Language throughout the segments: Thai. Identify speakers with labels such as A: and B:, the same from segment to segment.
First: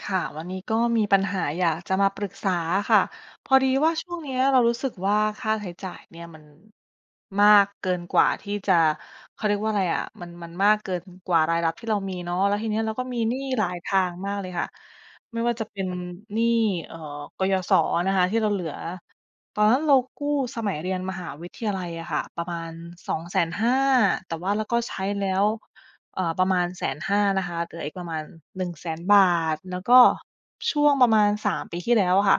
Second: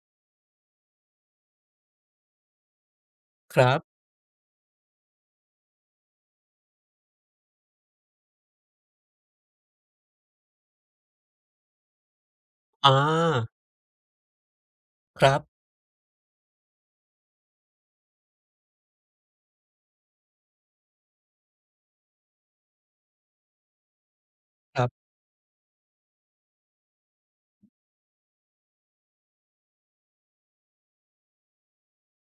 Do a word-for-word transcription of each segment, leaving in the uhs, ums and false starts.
A: ค่ะวันนี้ก็มีปัญหาอยากจะมาปรึกษาค่ะพอ
B: ค
A: ดี
B: รับ
A: ว่าช่วงเนี้ยเรารู้สึกว่าค่าใช้จ่ายเนี่ยมันมากเกินกว่าที่จะเขาเรียกว่าอะไรอะมันมันมากเกินกว่ารายรับที่เรามีเนาะแล้วทีเนี้ย
B: อา
A: เราก็มีหนี้หลายทางมากเลยค่ะ
B: ครั
A: ไม่
B: บ
A: ว่าจะเป็นหนี้เอ่อกยศนะคะที่เราเหลือตอนนั้นเรากู้สมัยเรียนมหาวิทยาลัยอะค่ะประมาณสองแสนห้าหมื่นแสนห้าแต่ว่าแล้วก็
B: ค
A: ใช้แล้ว เอ่อประมาณแสนห้านะคะเหลืออีกประมาณ1่งแสนบาท แล้วก็ช่วงประมาณสามปีที่แล้วอะค่ะ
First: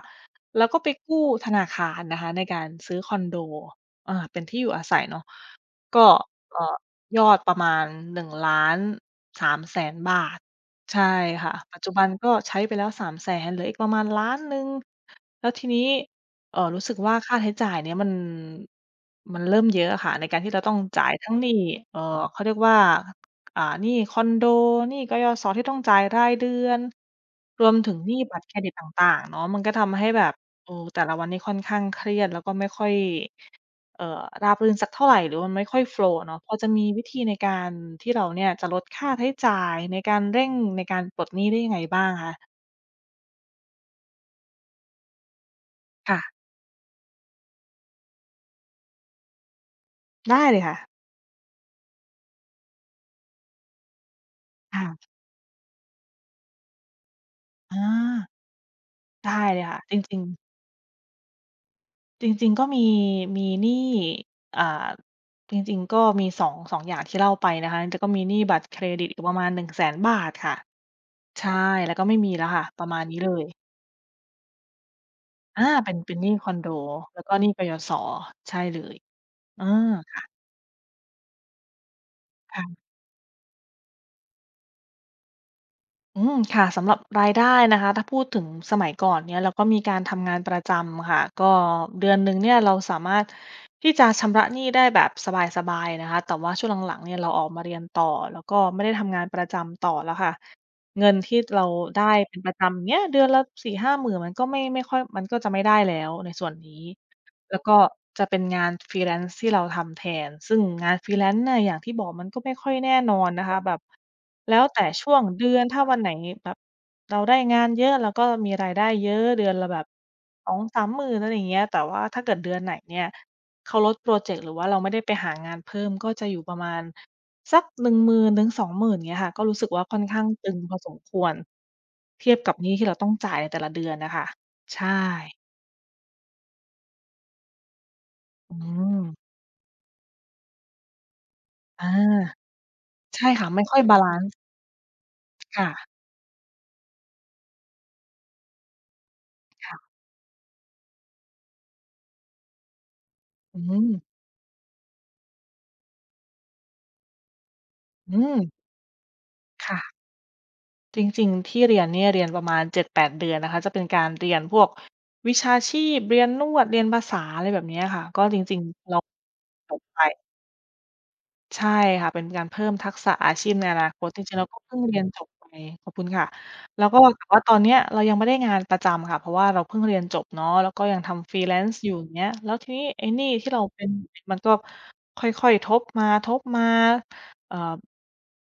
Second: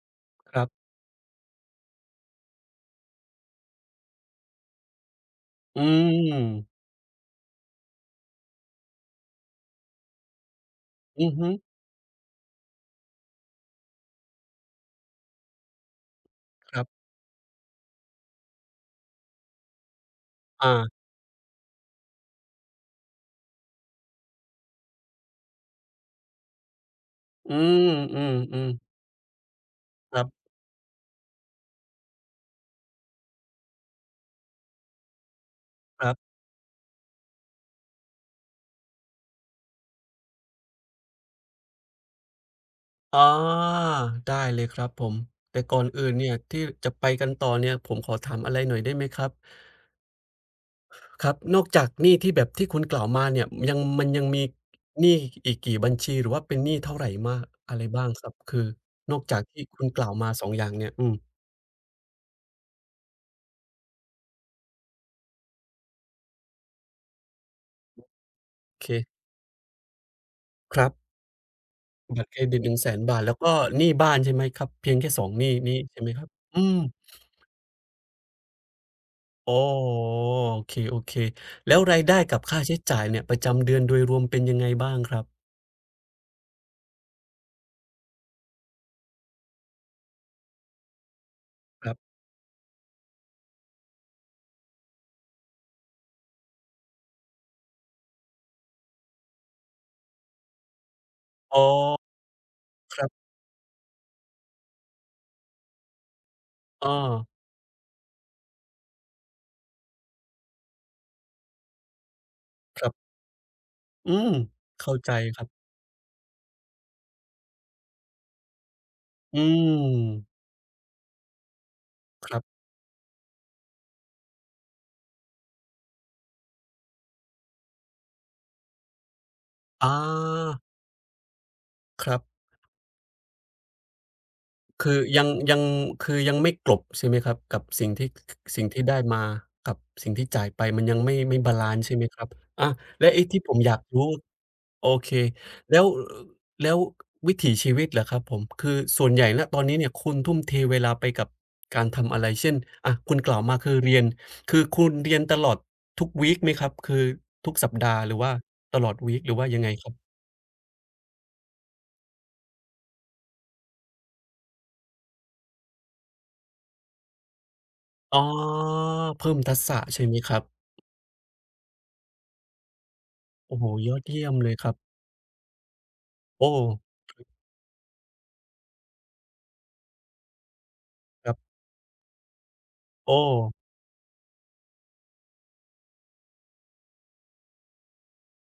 B: รั
A: เรา
B: บ
A: ก็ไป
B: ๆ
A: กู้ธนาคารนะคะในการซื้อคอนโดอ่าเป็นที่อยู่อาศัยเนาะ
B: อื
A: ก็เอ่อ
B: ม
A: ยอดประมาณหนึ่งล้านสามแสนบาทใช่
B: อือฮึ
A: ค่ะปัจจุบันก็ใช้ไปแล้วสาม ศูนย์ ศูนย์แสนเหลืออีกประมาณหนึ่งล้านแล้วทีนี้เอ่อ
B: ค
A: รู้
B: รั
A: สึก
B: บ
A: ว่าค่าใช้จ่ายเนี่ยมันมันเริ่มเยอะอะค่ะในการที่เราต้อง
B: อา
A: จ่ายทั้งหนี้เอ่อเขาเรียกว่าอ่าหนี้คอนโดหนี้กยศที่ต้องจ่ายรายเดือน
B: อื
A: รวม
B: ม
A: ถึงหนี้
B: อื
A: บัตรเครดิ
B: ม
A: ตต
B: ๆ
A: ่างๆเนาะมันก็ทำให้แบ
B: ค
A: บ
B: ร
A: เออแต่ละวันนี้ค่อนข้างเครียดแล้วก็ไม่ค่อย เอ่อราบรื่นสักเท่าไรหรือมันไม่ค่อยโฟล
B: ับ
A: ว์อะ
B: ๆ
A: เนาะพอจะมีวิธีในการที่เราเนี่ยจะลดค่าใช้จ่ายในการเร่งในการปลดหนี้ได้ยังไงบ้างคะ
B: อ๋อได้เลยครับผม แต่ก่อนอื่นเนี่ย
A: ค่ะ
B: ที่จะไปกันต่อเนี่ยผมขอถามอะไรหน่อยได้ไหมครับ
A: ได้เลยค่ะ
B: ครับนอกจากหนี้ที่แบบที่คุณกล่าวมาเนี่ยยังมันยังมีห
A: ค่ะ
B: นี้อีกกี่บัญชีหรือว่าเป็นหนี้เท่าไรมากอะไร
A: อา
B: บ้างครับคือนอกจา
A: ได้
B: ก
A: เล
B: ที่
A: ยค่ะ
B: คุณ
A: จ
B: กล่าว
A: ริง
B: มา
A: ๆ
B: สององอย่างเนี่ยอืม
A: จริงๆก็มีมีหนี้อ่าจริงๆก็มี สอง- สองอย่างที่เล่าไปนะคะแล้วก็มีหนี้บัตร
B: โอ
A: เคร
B: เค
A: ดิตอีกประมาณหนึ่งแสนบาทค่ะ
B: ครับ
A: ใช่แล้วก็ไม่
B: บัตร
A: มี
B: เคร
A: แล้ว
B: ดิต
A: ค่ะ
B: หนึ่ง
A: ป
B: แส
A: ระมา
B: น
A: ณ
B: บา
A: นี้
B: ท
A: เล
B: แล้ว
A: ย
B: ก็หนี้บ้านใช่ไหมครับเพียงแค่สองหนี้
A: อา
B: นี้
A: เป็น
B: ใช่ไหม
A: เป็น
B: ค
A: ห
B: รับ
A: นี้คอน
B: อื
A: โด
B: ม
A: แล้วก็หนี้กยศใช่เลย
B: โอ้
A: เออ
B: โ
A: ค่
B: ฮโอเคๆแล้วรายได้กับค่าใช้
A: ะ
B: จ่ายเนี่ยประจำเดือนโดยรวมเป็นยังไงบ้างครับ
A: อืมค่ะสำหรับรายได้นะคะถ้าพูดถึงสมัยก่อนเนี่ยเราก็มีการทำงานประจำค่ะก็
B: ครั
A: เดือน
B: บ
A: หนึ่งเนี่ยเราสามารถที่จะชำระหนี้ได้แบบสบายๆนะคะแต่ว่าช่วงหลังๆเนี่ยเราออกมาเรียนต่อแล้วก็ไม่ได้ทำงานประจำต่อแล้วค่ะเงินที่
B: อ๋อ
A: เราได้เป็นประจำเนี้
B: ค
A: ย
B: รั
A: เดือน
B: บ
A: ละสี่ห้าหมื่นมันก็ไม่ไม่ค่อยมันก็จะไม่ได้แล้วในส่วนนี้
B: อ้อ
A: แล้วก็จะเป็นงาน freelance ที่เราทำแทนซึ่งงาน freelance น่ะอย่างที่บอกมันก็ไม่ค่อย
B: ครั
A: แน่น
B: บ
A: อนนะคะแบบ
B: อืม
A: แล้วแต่
B: เข้าใจ
A: ช่วง
B: ครั
A: เดือ
B: บ
A: นถ้าวันไหนแบบเราได้งานเยอะเราก็มีรายได้เยอะ
B: อื
A: เดือนละแบบ
B: ม
A: สอง สามมหมืศูนย์ ศูนย์อะไรอย่างเงี้ยแต่ว่าถ้า
B: ค
A: เกิด
B: รั
A: เดือน
B: บ
A: ไหนเนี่ยเขาลดพรอเจกต์หรือว่าเราไม่ได้ไปหางานเพิ่มก็จะอยู่ประมาณสักหนึ่ง ศูนย์ ศูนย์ ศูนย์นถึงสอง ศูนย์ ศูนย์ ศูนย์นเงี้ยค่ะก็รู้สึกว่า
B: อ
A: ค่อนข้างตึง
B: า
A: พอสมควร
B: ครับ
A: เทียบกับหนี้ที่เราต้องจ่ายในแต่ละเดือนน่ะค่ะใช่
B: คือยังยังคือยังไม่กลบใช่ไหมครับกับสิ่งที่
A: อื
B: สิ่งที่
A: ม
B: ได้มากับสิ่งที่จ่ายไปมันยังไม่ไม่บาลันซ์
A: อา
B: ใช่ไหมครับอาและไอ้
A: ใช่
B: ที่
A: ค่ะ
B: ผม
A: ไม่
B: อยา
A: ค่อ
B: ก
A: ยบา
B: รู้
A: ลันซ์
B: โอเค
A: ค่ะ
B: แล้วแล้ววิถีชีวิตล่ะครับผมคือส่วนใหญ่ณตอนนี้เนี่
A: ค่ะ
B: ยคุณทุ่มเทเวลาไปกับการทำอะไรเช่นอะคุณกล่าวมา
A: อื
B: คือ
A: ม
B: เรียนคือคุณเรียนตลอดทุกวีกไหมครับคือทุกสัปดาห์ห
A: อื
B: รือว่า
A: ม
B: ตลอดวีกหรือว่ายังไง
A: ค่ะ
B: ครับ
A: จริงๆที่เรียนเนี่ยเรียนประมาณเจ็ดถึงแปดเดือนนะคะจะเป็นการเรียนพวกวิชาชีพเรียนนวดเรียนภาษาอะไรแบบเนี้ยค่ะ
B: อ๋อ
A: ก็จริงๆเรา
B: เพิ่มทัก
A: จ
B: ษะ
A: บไป
B: ใช่ไหมครับ
A: ใช่ค่ะเป็นการเพิ่มทักษะอาชีพ
B: โอ้
A: ใน
B: โฮ
A: อนา
B: ยอ
A: ค
B: ด
A: ตจ
B: เยี่ย
A: ริ
B: ม
A: งๆเรา
B: เลย
A: ก็
B: ครับ
A: เพิ่งเรียนจบไปขอบคุณค่ะ
B: โอ้
A: แล้วก็แต่ว่าตอนเนี้ยเรายังไม่ได้งานประจำค่ะเพราะว่าเราเพิ่งเรียนจบเนาะแล้วก็ยัง
B: ค
A: ทำ
B: รับ
A: freelance อยู่อย่างเงี้ยแล้วทีนี้ไอ้
B: โอ้
A: หนี้ที่เราเป็นมันก็ค่อยๆทบมาๆ เอ่อ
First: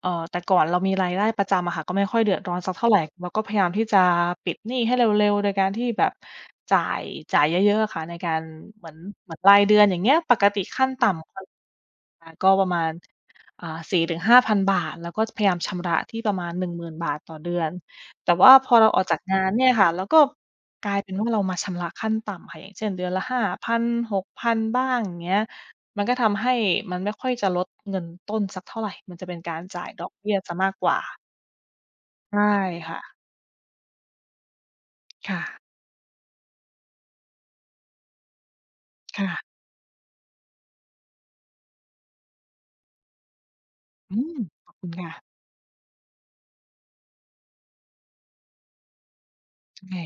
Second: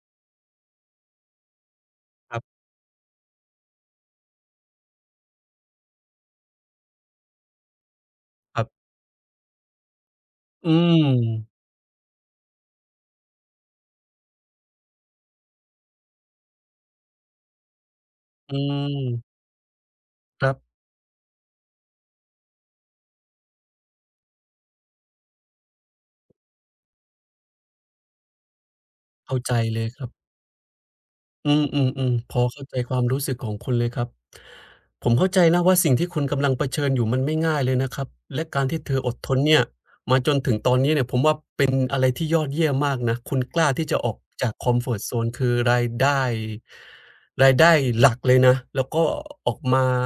A: เอ่อแต่ก่อนเรามีรายได้ประจำอะค่ะก็ไม่ค่อยเดื
B: ค
A: อด
B: รั
A: ร้อน
B: บ
A: สักเท่าไรเราก็พยายามที่จะปิดหนี้ให้เร็วๆโดยการที่แบบจ่ายจ่ายเยอะๆอะค่ะในการ
B: ๆ
A: เหมือนเหมือนรายเดือนอย่างเงี้ยปกติ
B: อื
A: ขั้นต่ำ
B: ม
A: อาก็ประมาณอ่าสี่ถึงห้าพันบาทแล้วก็พยายามชำระที่ประมาณหนึ่งมื่นบาทต่อเดือนแต่ว่า
B: อื
A: พอเราออกจาก
B: ม
A: งานเนี่ยค่ะเราก็
B: ครับ
A: กลายเป็นว่าเรามาชำระขั้นต่ำค่ะอย่างเช่นเดือนละห้าพันหหกพันบ้างอย่างเงี้ย มันก็ทำให้มันไม่ค่อยจะลดเงินต้นสักเท่าไรมันจะเป็
B: เข้า
A: น
B: ใจ
A: การ
B: เล
A: จ่า
B: ย
A: ย
B: ค
A: ด
B: รั
A: อ
B: บ
A: กเบี้ยเสียมากกว่า
B: อืมๆมอืมพ
A: ใช่
B: อเข้าใจความ
A: ค่ะ
B: รู้สึกของคุณเลยครับผมเข้าใจ
A: ค่ะ
B: นะว่าสิ่งที่คุณกำลังเผชิญอยู่มันไม่ง่ายเลยนะครับและการที่เธออดท
A: ค่ะ
B: นเนี่ยมาจนถึงตอนนี้เนี่ยผมว่าเป็นอะไรที่ยอดเยี่ยมมากนะคุณกล้าที่จะออ
A: อื
B: ก
A: ม
B: จากค
A: ขอ
B: อ
A: บ
B: ม
A: คุ
B: ฟ
A: ณ
B: อร์ต
A: ค่ะ
B: โซนคือรายได้รายได้หลักเลยนะแล้วก็ออกมา
A: ใช่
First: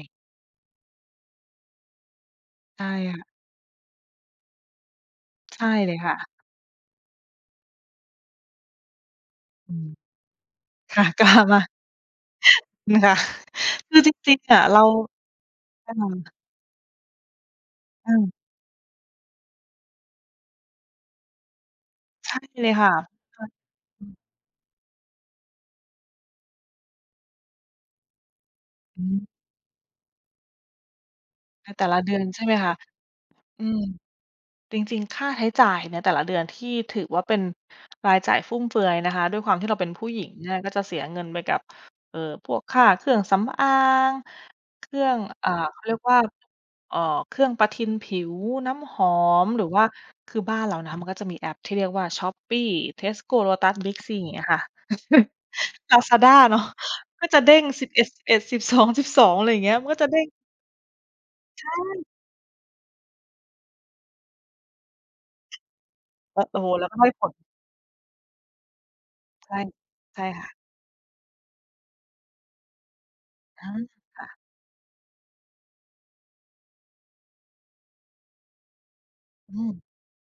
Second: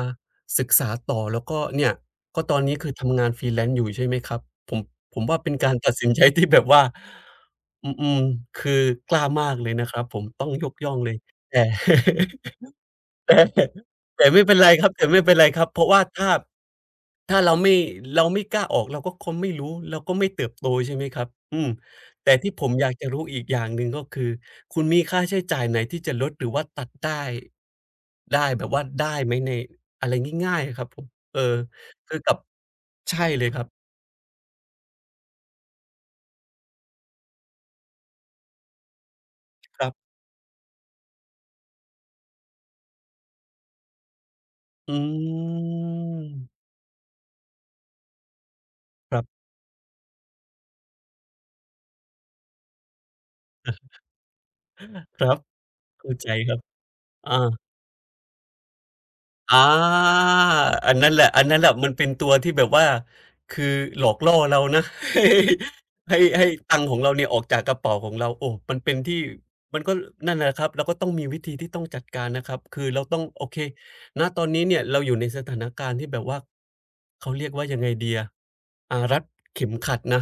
B: ศึกษาต่อแล้วก็เนี่ยก็ตอนนี้
A: ใช่
B: คือทำงาน
A: ค่ะ
B: freelance อยู่ใช่ไหมครับผมผมว่าเป็น
A: ใช่
B: การ
A: เล
B: ตัด
A: ย
B: สิน
A: ค่ะ
B: ใจที่แบบว่าอืมๆคือกล้ามากเล
A: อื
B: ยนะ
A: ม
B: ครับผมต้องยกย่อง
A: ค่ะ
B: เลย
A: กล้า
B: แต่
A: มาก นะคะ
B: แต่
A: คือจ
B: แต่
A: ริง
B: ไม่
A: ๆ
B: เป็น
A: อะ
B: ไร
A: เรา
B: ครับแต่ไม่เป็นไรครับเพราะว่าถ้า
A: อา
B: ถ้าเราไม่
A: อืม
B: เราไม่กล้าออกเราก็คงไม่รู้เราก็ไม่เติบโตใช่ไหมครับอืมแต่
A: ใช่
B: ที่ผ
A: เล
B: ม
A: ย
B: อยา
A: ค่ะ
B: กจะรู้อี
A: ค่ะ
B: กอย่างหนึ่งก็
A: อือ
B: คือคุณมีค่าใช้จ่ายไหนที่จะลดหรือว่าตัดได้ได้แบบว่า
A: อื
B: ได้
A: ม
B: ไหมในอะไรง่ายๆอะครับผมเออ
A: ในแต่ละเดื
B: คื
A: อ
B: อ
A: น
B: กับ
A: ใช่ไหมคะ
B: ใช่เลยค
A: อื
B: รับ
A: ม จริงๆ ค่าใช้จ่ายในแต่ละเดือนที่ถือว่าเป็นรายจ่ายฟุ่มเฟือยนะคะด้วยความที่เรา
B: ค
A: เป็
B: รั
A: นผู้
B: บ
A: หญิงเนี่ยก็จะเสียเงินไปกับเอ่อพวกค่าเครื่องสำอางเค
B: อื
A: รื่องอ่าเขาเรียกว่า
B: ม
A: เอ่อเครื่องประทินผิวน้ำหอ
B: ครับ
A: มหรือว่าคือบ้านเรานะคะมันก็จะมีแอปที่เรียกว่า Shopee Tesco Lotus
B: อะ
A: Big C อย่างเงี้ยค่ะ
B: ครั บเข้าใจ
A: Lazada
B: ครับ
A: เนาะก็
B: อา
A: จะเด้งสิบเอ็ดจุดสิบเอ็ด สิบสองจุดสิบสองอดสิบเอ็ดสิบสองสิบสองอะไรอย่า
B: อา
A: งเงี้ยมันก็จะเด้ง
B: อันนั้นแหละอันนั้นแหละ
A: ใช่
B: มันเป็นตัวที่แบบว่าคือหลอกล่อเรานะ ให้ให้
A: แล้ว
B: ให้
A: โอ้โฮ
B: ตัง
A: แล้
B: ค์
A: ว
B: ข
A: ก็
B: อง
A: ได้
B: เรา
A: ผ
B: เนี่ย
A: ล
B: ออกจากกระเป๋าของเราโอ้มันเป็นที่
A: ใช่
B: มันก็
A: ใช่
B: นั่นแหละค
A: ค่ะ
B: รับเราก็ต้องมีวิธีที่ต้องจัดการนะครับคือเราต้องโอเค
A: อา
B: ณ
A: ค่ะ
B: ตอนนี้เนี่ยเราอยู่ในสถานการณ์ที่แบบว่าเขาเรียกว่ายังไงดีอะ อ่ารัด
A: อื
B: เข็ม
A: ม
B: ขัดนะ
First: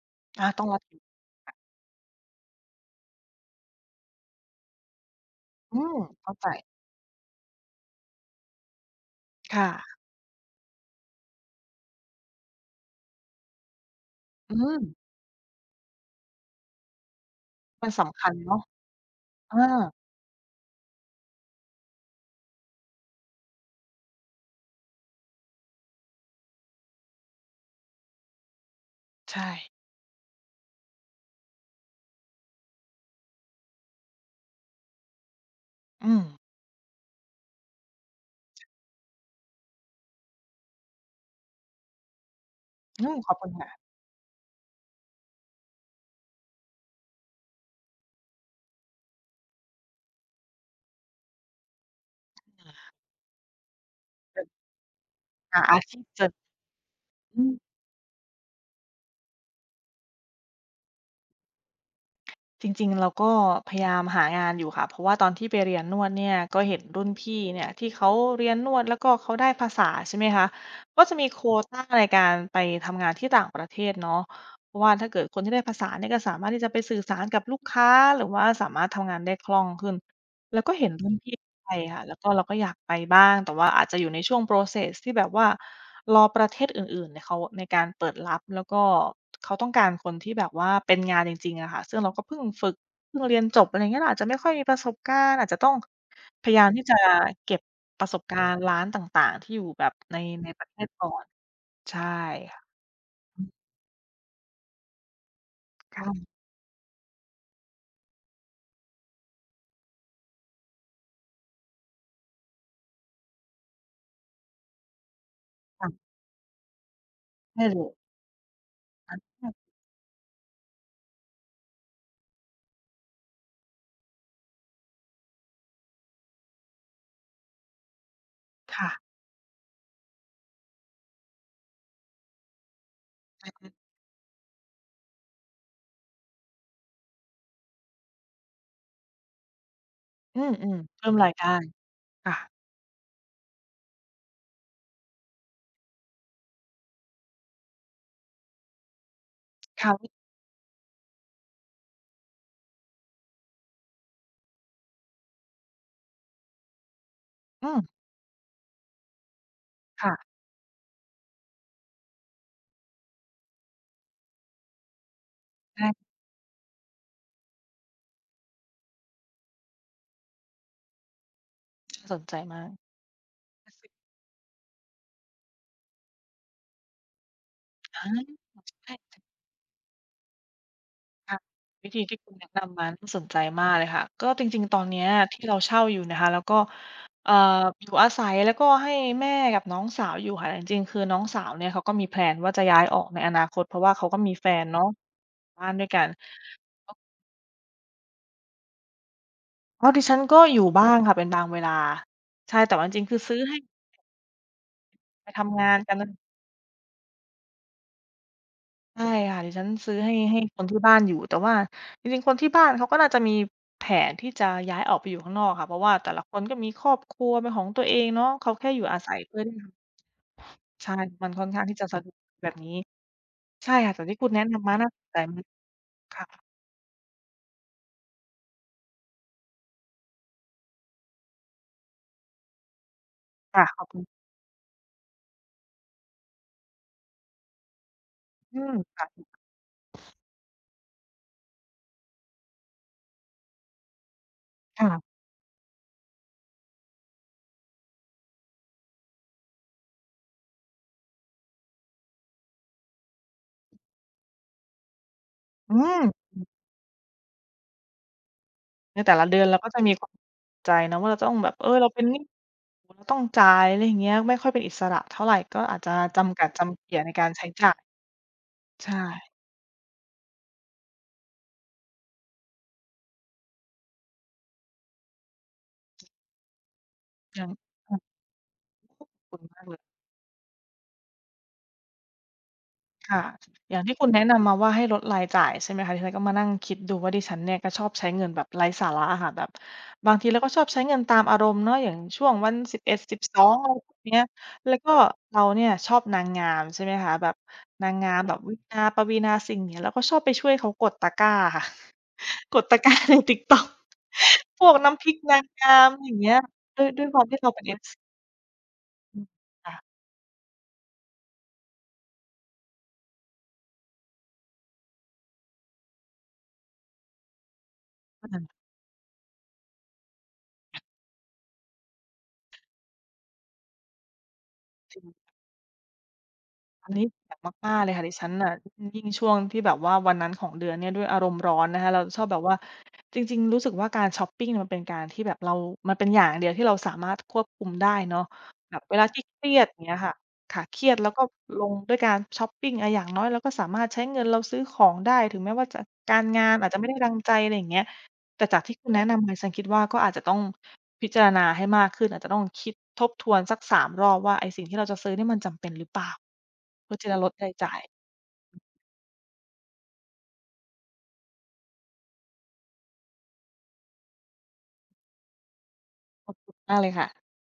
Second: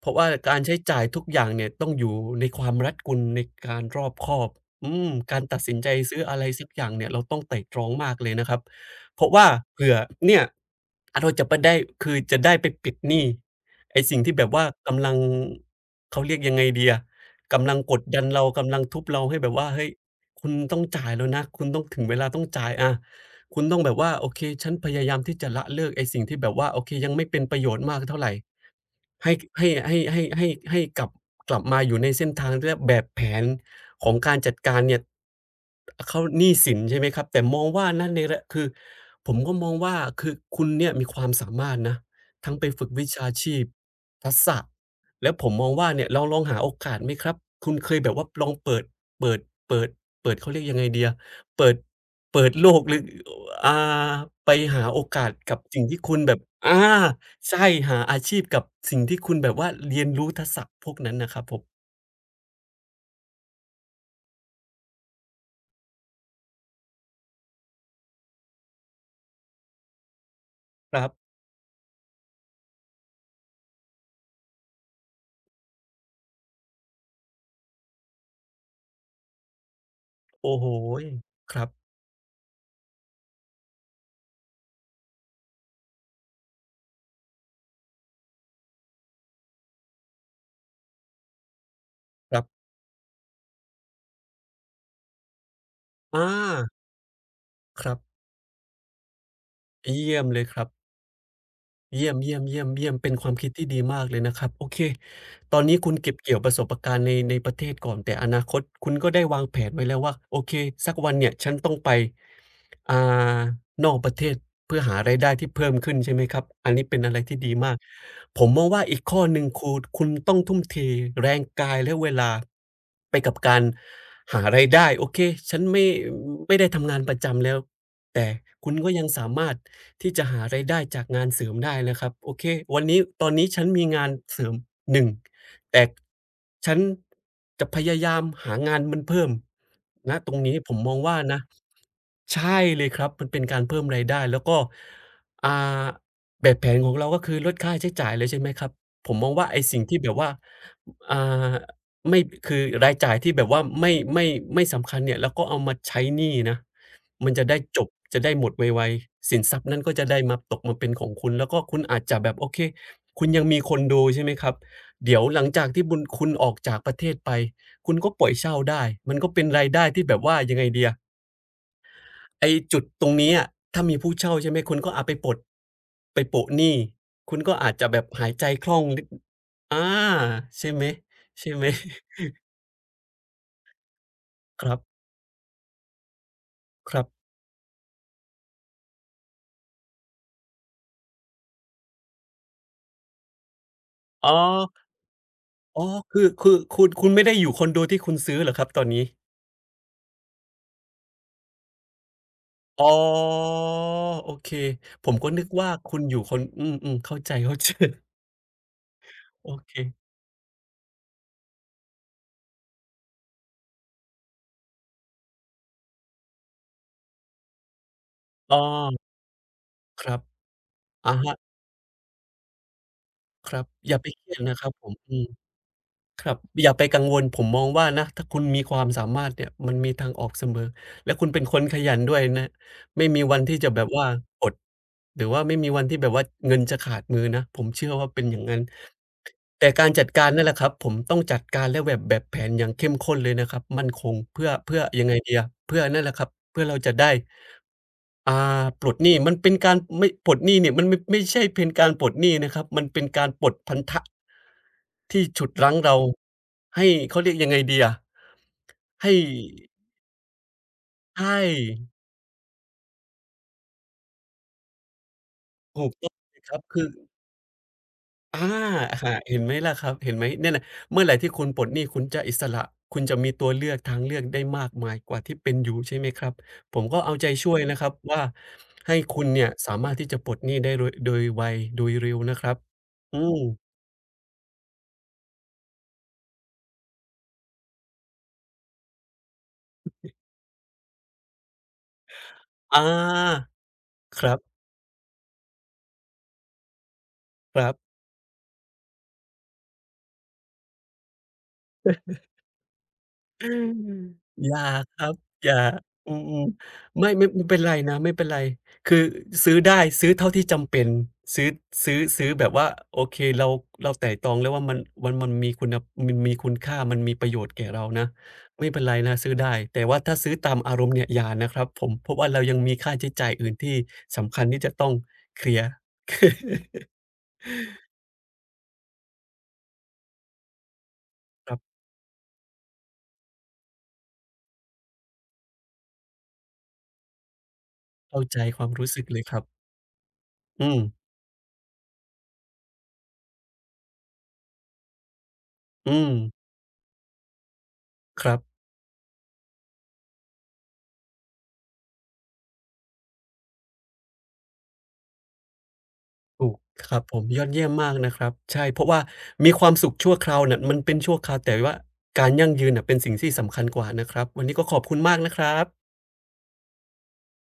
B: เพราะว่า
A: อา
B: การ
A: ต้อง
B: ใช้
A: รับผิ
B: จ่าย
A: ด
B: ทุกอย่างเนี่ยต้องอยู่ในความรัดกุมในการรอบคอบอืมการตัดสิ
A: อื
B: นใจ
A: ม
B: ซื้อ
A: เข้า
B: อะไร
A: ใจ
B: สักอย่างเนี่ยเราต้องไตร่ตรองมากเลยนะครับเพราะว่าเผื่
A: ค่ะ
B: อเนี่ยอาเราจะไปได้คือจะได้ไปปิดหนี้ไอ้สิ่งที่แบบ
A: อื
B: ว่า
A: ม
B: กำลังเขาเรียกยังไงดีอะกำลัง
A: มัน
B: กด
A: สำ
B: ดัน
A: คัญ
B: เรา
A: เนาะ
B: กำลังทุบเราให้แบ
A: เอ
B: บ
A: อ
B: ว่าเฮ้ยคุณต้องจ่ายแล้วนะคุณต้องถึงเวลาต้องจ่ายอา คุณต้องแบบว่าโอเคฉันพยายามที่จะละเลิกไอ้สิ่งที่แบบว่าโอเคยังไม่เป็นประโยชน์มากเท่าไร ให้
A: ใช่
B: ให้ให้ให้ให้ให้กลับกลับมาอยู่ในเส้นทางเรียกแบบแผนของการจัดการเนี่ยอ
A: อื
B: เขา
A: ม
B: หนี้สินใช่ไหมครับแต่มองว่านะในระคือผมก็มองว่าคือคุณเนี่ยมีความสามารถนะทั้งไปฝึก
A: อื
B: วิ
A: ม
B: ชา
A: ขอบคุณ
B: ชีพ
A: ค่ะ
B: ทักษะแล้วผมมองว่าเนี่ยเราลองหาโอกาสไหมครับคุณเคยแบบว่าลองเปิดเปิดเปิดเปิดเขาเรียกยังไงดีอะเปิดเปิดโลกหรืออา
A: เออ
B: ไปหาโอกาสกับ
A: หาอา
B: สิ่ง
A: ชี
B: ที่
A: พ
B: คุ
A: เส
B: ณ
A: ริม
B: แบบอา
A: อื
B: ใช่
A: ม
B: หาอาชีพกับสิ่งที่คุณแบบว่าเรียนรู้ทักษะพวกนั้นน่ะครับผม
A: จริงๆเราก็พยายามหางานอยู่ค่ะเพราะว่าตอนที่ไปเรียนนวดเนี่ยก็เห็นรุ่นพี่เนี่ยที่เขาเรียนนวดแล้วก็เขาได้ภาษาใช่ไหมคะ
B: ค
A: ก็
B: รั
A: จะมี
B: บ
A: โควตาในการไปทำงานที่ต่างประเทศเนาะเพราะว่าถ้าเกิดคนที่ได้ภาษาเนี่ยก็สามารถที่จะไปสื่อสารกับลูกค้าหรือว่าสามารถทำงานได้คล่องขึ้น
B: โอ้
A: แล้ว
B: โฮ
A: ก็เห็นรุ่นพี่
B: ครั
A: ไป
B: บ
A: ค่ะแล้วก็เราก็อยากไปบ้างแต่ว่าอาจจะอยู่ในช่วง process ที่แบบว่ารอประเทศอื่นๆเนี่ยเขาในการเปิดรับแล้วก็เขาต้องการคนที่แบบว่าเป็นงานจริงๆอะค่ะซึ่งเราก็
B: ค
A: เพิ่
B: รั
A: งฝึ
B: บ
A: กเพิ่งเรียนจบอะไรอย่างเงี้ยเราอาจจะไม่ค่อยมีประสบการณ์อาจจะต้อง
B: อา
A: พยายามที่จะเก็บ
B: ครั
A: ประส
B: บ
A: บการณ์ร้านต่างๆที่อยู่แบบ
B: เยี่
A: ใน
B: ยมเลย
A: ใน
B: ค
A: ป
B: รั
A: ระ
B: บ
A: เทศก่อนใช่
B: เยี่ยมๆยยม
A: ค่ะ
B: เยี่ยมเยี่ยมเป็นความ
A: อื
B: คิ
A: ม
B: ดที่ดีมากเลยนะครับโอเคตอนนี้คุณเก็บ
A: ค่ะ
B: เกี่ยวประสบการณ์ในในประเทศก่อนแต่อนาคตคุณก็ได้วางแผนไว้แล้วว่าโอเคสักวันเนี่ยฉันต้องไปอ่านอกประเทศเพื่อหารายได้ที่เพิ่มขึ้น
A: ค่ะ
B: ใช่ไหมครับอันนี้เป็นอะไรที่ดี
A: ใช่
B: มา
A: เล
B: ก
A: ย
B: ผมมองว่าอีก
A: รา
B: ข้
A: น
B: อหนึ่ง
A: ก
B: คูคุณต้องทุ่มเทแรงกายและเวลาไปกับการหารายได้โอเคฉันไม่ไม่ได้ทำงานประจำแล้ว แต่คุณ
A: ค่ะ
B: ก็ยังสามารถที่จะหารายได้จากงานเสริมได้นะครับโอเควันนี้ตอนนี้ฉัน
A: อ
B: มีงานเสริมหนึ่งแต่ฉันจะพยายามหางานมันเพิ่มณตรง
A: ือ
B: นี้
A: อื
B: ผ
A: ม
B: มม
A: ๆ
B: อง
A: เพิ่ม
B: ว่า
A: ราย
B: นะ
A: ได้ค่ะ
B: ใช่เลยครับมันเป็นการเพิ่มรายได้แล้วก็อ่าแบบแผนของเราก็คือลดค่าใช้จ่ายเลยใช่ไหมครับผมมองว่าไอ้สิ่งที่แบบ
A: ค่ะ
B: ว่าอ่าไม่คือรายจ่ายที่แบบว่าไม่ไม่ไม่สำคัญเนี่ยเราก็เอามาใช้หนี้นะ มันจะได้
A: อื
B: จบ
A: ม
B: จะได้หมดไวๆสินทรัพย์นั้นก็จะได้
A: ค่ะ
B: มาตกมาเป็นของคุณแล้วก็คุณอาจจะแบบโอเคคุณยังมีคอนโดใช่ไหมครับเดี๋ยวหลังจากที่บุญ
A: ได้
B: คุณออกจากประเทศไปคุณก็ปล่อยเช่าได้มันก็เป็นรายได้ที่แบบว่ายังไงดีอะ
A: น่าสนใจ
B: ไอ้
A: มาก
B: จุดตรงนี้อะ
A: ห้า
B: ถ้า
A: สิบ
B: มีผู้เช่าใช่ไหมคุณก็อาจไปปลดไปโปะหนี้คุณก็อาจจะ
A: อาใช
B: แบบหายใจ
A: ่
B: คล่องนิด
A: สิบ
B: อาใช่ไหม
A: ค่ะ
B: ใช่ไหม
A: วิธีที่คุณแนะนำมาน่าสนใจมากเลยค่ะก็จริง
B: ค
A: ๆต
B: รั
A: อนเนี้ย
B: บ
A: ที่เราเช่าอยู่นะคะแล้วก็
B: ครับ
A: เอ่ออยู่อาศัยแล้วก็ให้แม่กับน้องสาวอยู่ค่ะแต่จริงๆคือน้องสาวเนี่ยเขาก็มีแพลนว่าจะย้ายออกในอนาคตเพราะว่าเขาก็
B: อ๋อ
A: มีแฟนเนาะบ้านด้
B: อ๋
A: ว
B: อ
A: ยกัน
B: คือคือคุณคุณไม่ได้อยู่คอนโดที่คุณซื้อเหรอครับตอนนี้
A: อ้าวดิฉันก็อยู่บ้างค่ะเป็นบางเวลาใช่แต่ว่าจ
B: อ๋อ
A: ริงๆคือซื้อให้
B: โอเคผม
A: ไป
B: ก็นึก
A: ทำ
B: ว่า
A: งานกั
B: คุ
A: น
B: ณอยู่คนอืมๆเข้าใจๆ
A: ใช่ ค่ะดิ
B: โอ
A: ฉัน
B: เค
A: ซื้อให้ให้คนที่บ้านอยู่แต่ว่าจริงๆคนที่บ้านเขาก็น่าจะมีแผนที่จะย้ายออกไปอยู่ข้างนอกค่ะเพราะว่าแต่ละคนก็มีครอบครัวเป็นของตัวเองเนาะเขา
B: อ้อ
A: แค่อยู่อาศัยเพื่อที่
B: ครับ
A: ใช่
B: อะ
A: มันค่อน
B: ฮะ
A: ข้างที่จะสะดวกแบบนี้
B: ครับ
A: ใช่
B: อ
A: ค่ะ
B: ย่า
A: แต่
B: ไป
A: ที่
B: เค
A: คุ
B: รี
A: ณ
B: ยด
A: แนะ
B: นะค
A: นำ
B: รับ
A: มา
B: ผ
A: น่า
B: ม
A: สน
B: อื
A: ใจ
B: ม
A: มาก
B: ค
A: ค่ะ
B: รับอย่าไปกังวลผมมองว่านะถ้าคุณมีความสามารถเนี่ยมันมีทางออกเสมอและคุณเป็นคนขยันด้วยนะ ไม่มีวันที่
A: ค่ะ
B: จะ
A: ข
B: แบ
A: อบ
B: บ
A: คุ
B: ว่า
A: ณ
B: อดหรือว่าไม่มีวันที่แบบว่าเงินจะขาดมือนะผมเชื่อว่าเป็นอย่างงั้
A: อื
B: น
A: มค่ะ
B: แต่การจัดการนั่นแหละครับผมต้องจัดการและแบบแบบแผนอย่างเข้มข้นเลยนะครับมั่นคงเพื่อเพื่อยังไง
A: ค่ะ
B: ดีอะเพื่อนั่นแหละครับเพื่อเราจะได้อ่าปลดหนี้มันเป็นการไม่ปลดหนี้เนี่ยมันไม่ไม่ใช่เป็นการปลดหนี้นะครับมันเป็นการปลดพันธะที่ฉุดรั้
A: อื
B: งเรา
A: ม
B: ให้เขาเรียกยังไงดีอะ
A: ในแต่
B: ให้
A: ละเดือนเราก็จะมีความใจนะว่าเราต้
B: ใช่
A: องแบบเออเราเป็นหนี้เราต้องจ่ายอะไรอย่างเงี้ยไม่ค่อยเป็นอิสระเท่าไรก็อาจ
B: ถู
A: จะ
B: กต้องเล
A: จำ
B: ย
A: กัด
B: ครับ
A: จำ
B: คือ
A: เกี่ยในการใช้จ่าย
B: อา
A: ใช่
B: ค่ะเห็นไหมล่ะครับเห็นไหมเนี่ยแหละเมื่อไหร่ที่คุณปลดหนี้คุณจะอิสระคุณจะมีตัวเลือกทางเลือกได้มากมายกว่าที่เป็นอยู่ใช่ไหมครับผมก็เอาใจ
A: ยัง
B: ช่วยนะครับว่าให้
A: ขอบ
B: คุณ
A: คุณ
B: เนี่ย
A: มาก
B: สา
A: เลย
B: มารถที่จะปลดหนี้ได้โดยโดยไวโดยเร็วนะครับอื
A: ค่ะ
B: ม
A: อย่างที่คุณแนะนำมาว่าให้ลดรายจ่ายใช่ไหมคะดิฉันก็มานั่งคิดดูว่าดิฉันเนี่ยก็ชอบใช้เงินแบบไร้สาระอะค่ะแบบบางทีเราก็ชอบใช้เงินตามอารมณ์เนาะอย่างช่วงวันสิ
B: อา
A: บเอดสิบสองอะไรพวกเนี้
B: ค
A: ย
B: ร
A: แล้วก็เราเนี่ยชอบนางงามใช่ไหมคะแบบ
B: ับๆ
A: นางงามแบบวินาปวีณาสิ่งห์เนี้ยเราก็ชอบไปช่วยเขากดตะกร้าค่ะ กดตะกร้าใน TikTok
B: อ
A: พ
B: ย่า
A: วก
B: ค
A: น้ำพ
B: รั
A: ริ
B: บ
A: กนาง
B: อย่า
A: งามอ
B: อื
A: ย่างเงี้ย
B: ม
A: ด้วย
B: ๆ
A: ด้วย
B: ไม่
A: ความ
B: ไม่
A: ที่
B: ไม่
A: เรา
B: เป็
A: เป็
B: น
A: น
B: ไร
A: เอฟ ซี
B: นะไม่เป็นไรคือซื้อได้
A: ค่ะ
B: ซื้อเท่าที่จำเป็นซื้อซื้อซื้อแบบว่าโอเคเราเราไตร่ตรองแล้วว่ามันมันมันมีคุณมันมีคุณค่ามันมีประโยชน์แก่เรานะ
A: อา
B: ไม่เป็นไรนะซื้อได้แต่ว่าถ้าซื้อตามอารมณ์เนี่ยอย่านะครับผมเพราะว่าเรายังมีค่าใช้จ่ายอื่นที่สำคัญที่จะต้อง
A: จริง
B: เคลียร์
A: อันนี้หนักมากๆเลยค่ะดิฉันน่ะยิ่งช่วงที่แบบว่าวันนั้นของเดือนเนี่ยด้วยอารมณ์
B: ค
A: ร้อ
B: รั
A: น
B: บ
A: นะคะเราชอบแบบว่าจริงๆรู้สึกว่าการช็อปปิงเมันเป็นการที่แบบเรามันเป็นอย่างเดียวที่เราสามารถควบคุมได้
B: เข้า
A: เนาะ
B: ใจความ
A: แบบ
B: รู้
A: เว
B: สึ
A: ลา
B: กเล
A: ที่
B: ยค
A: เค
B: รับ
A: รียดอย่างเงี้ยค่ะค่ะ
B: อื
A: เค
B: ม
A: รียดแล้วก็ลงด้วยการช็อปปิงอาอย่างน้อยเราก็สามารถใช้เงินเราซื้อของได้ถึงแม้ว่าจะ
B: อืม
A: การงานอาจจะไม่ได้ดังใจอะไรอย่างเงี้ย
B: ครั
A: แต่จา
B: บ
A: กที่คุณแนะนำมาฉันคิดว่าก็อาจจะต้องพิจารณาให้มากขึ้นอาจจะต้องคิดทบทวนสักสามรอบว่าไอ้สิ่งที่เราจะซื้อเนี่ยมันจำเป็นหรือเปล่า
B: ถูกค
A: เพื่อ
B: รับ
A: ที่
B: ผ
A: จะ
B: ม
A: ลด
B: ยอด
A: ราย
B: เยี่ยม
A: จ่าย
B: มากนะครับ ใช่ เพราะว่ามีความสุขชั่วคราวน่ะมันเป็นชั่วคราวแต่ว่าการยั่งยืนน่ะเป็นสิ่งที่สำคัญกว่านะครับ วันนี้ก็ขอบคุณมากนะครับ
A: ขอบคุณมากเลยค่ะ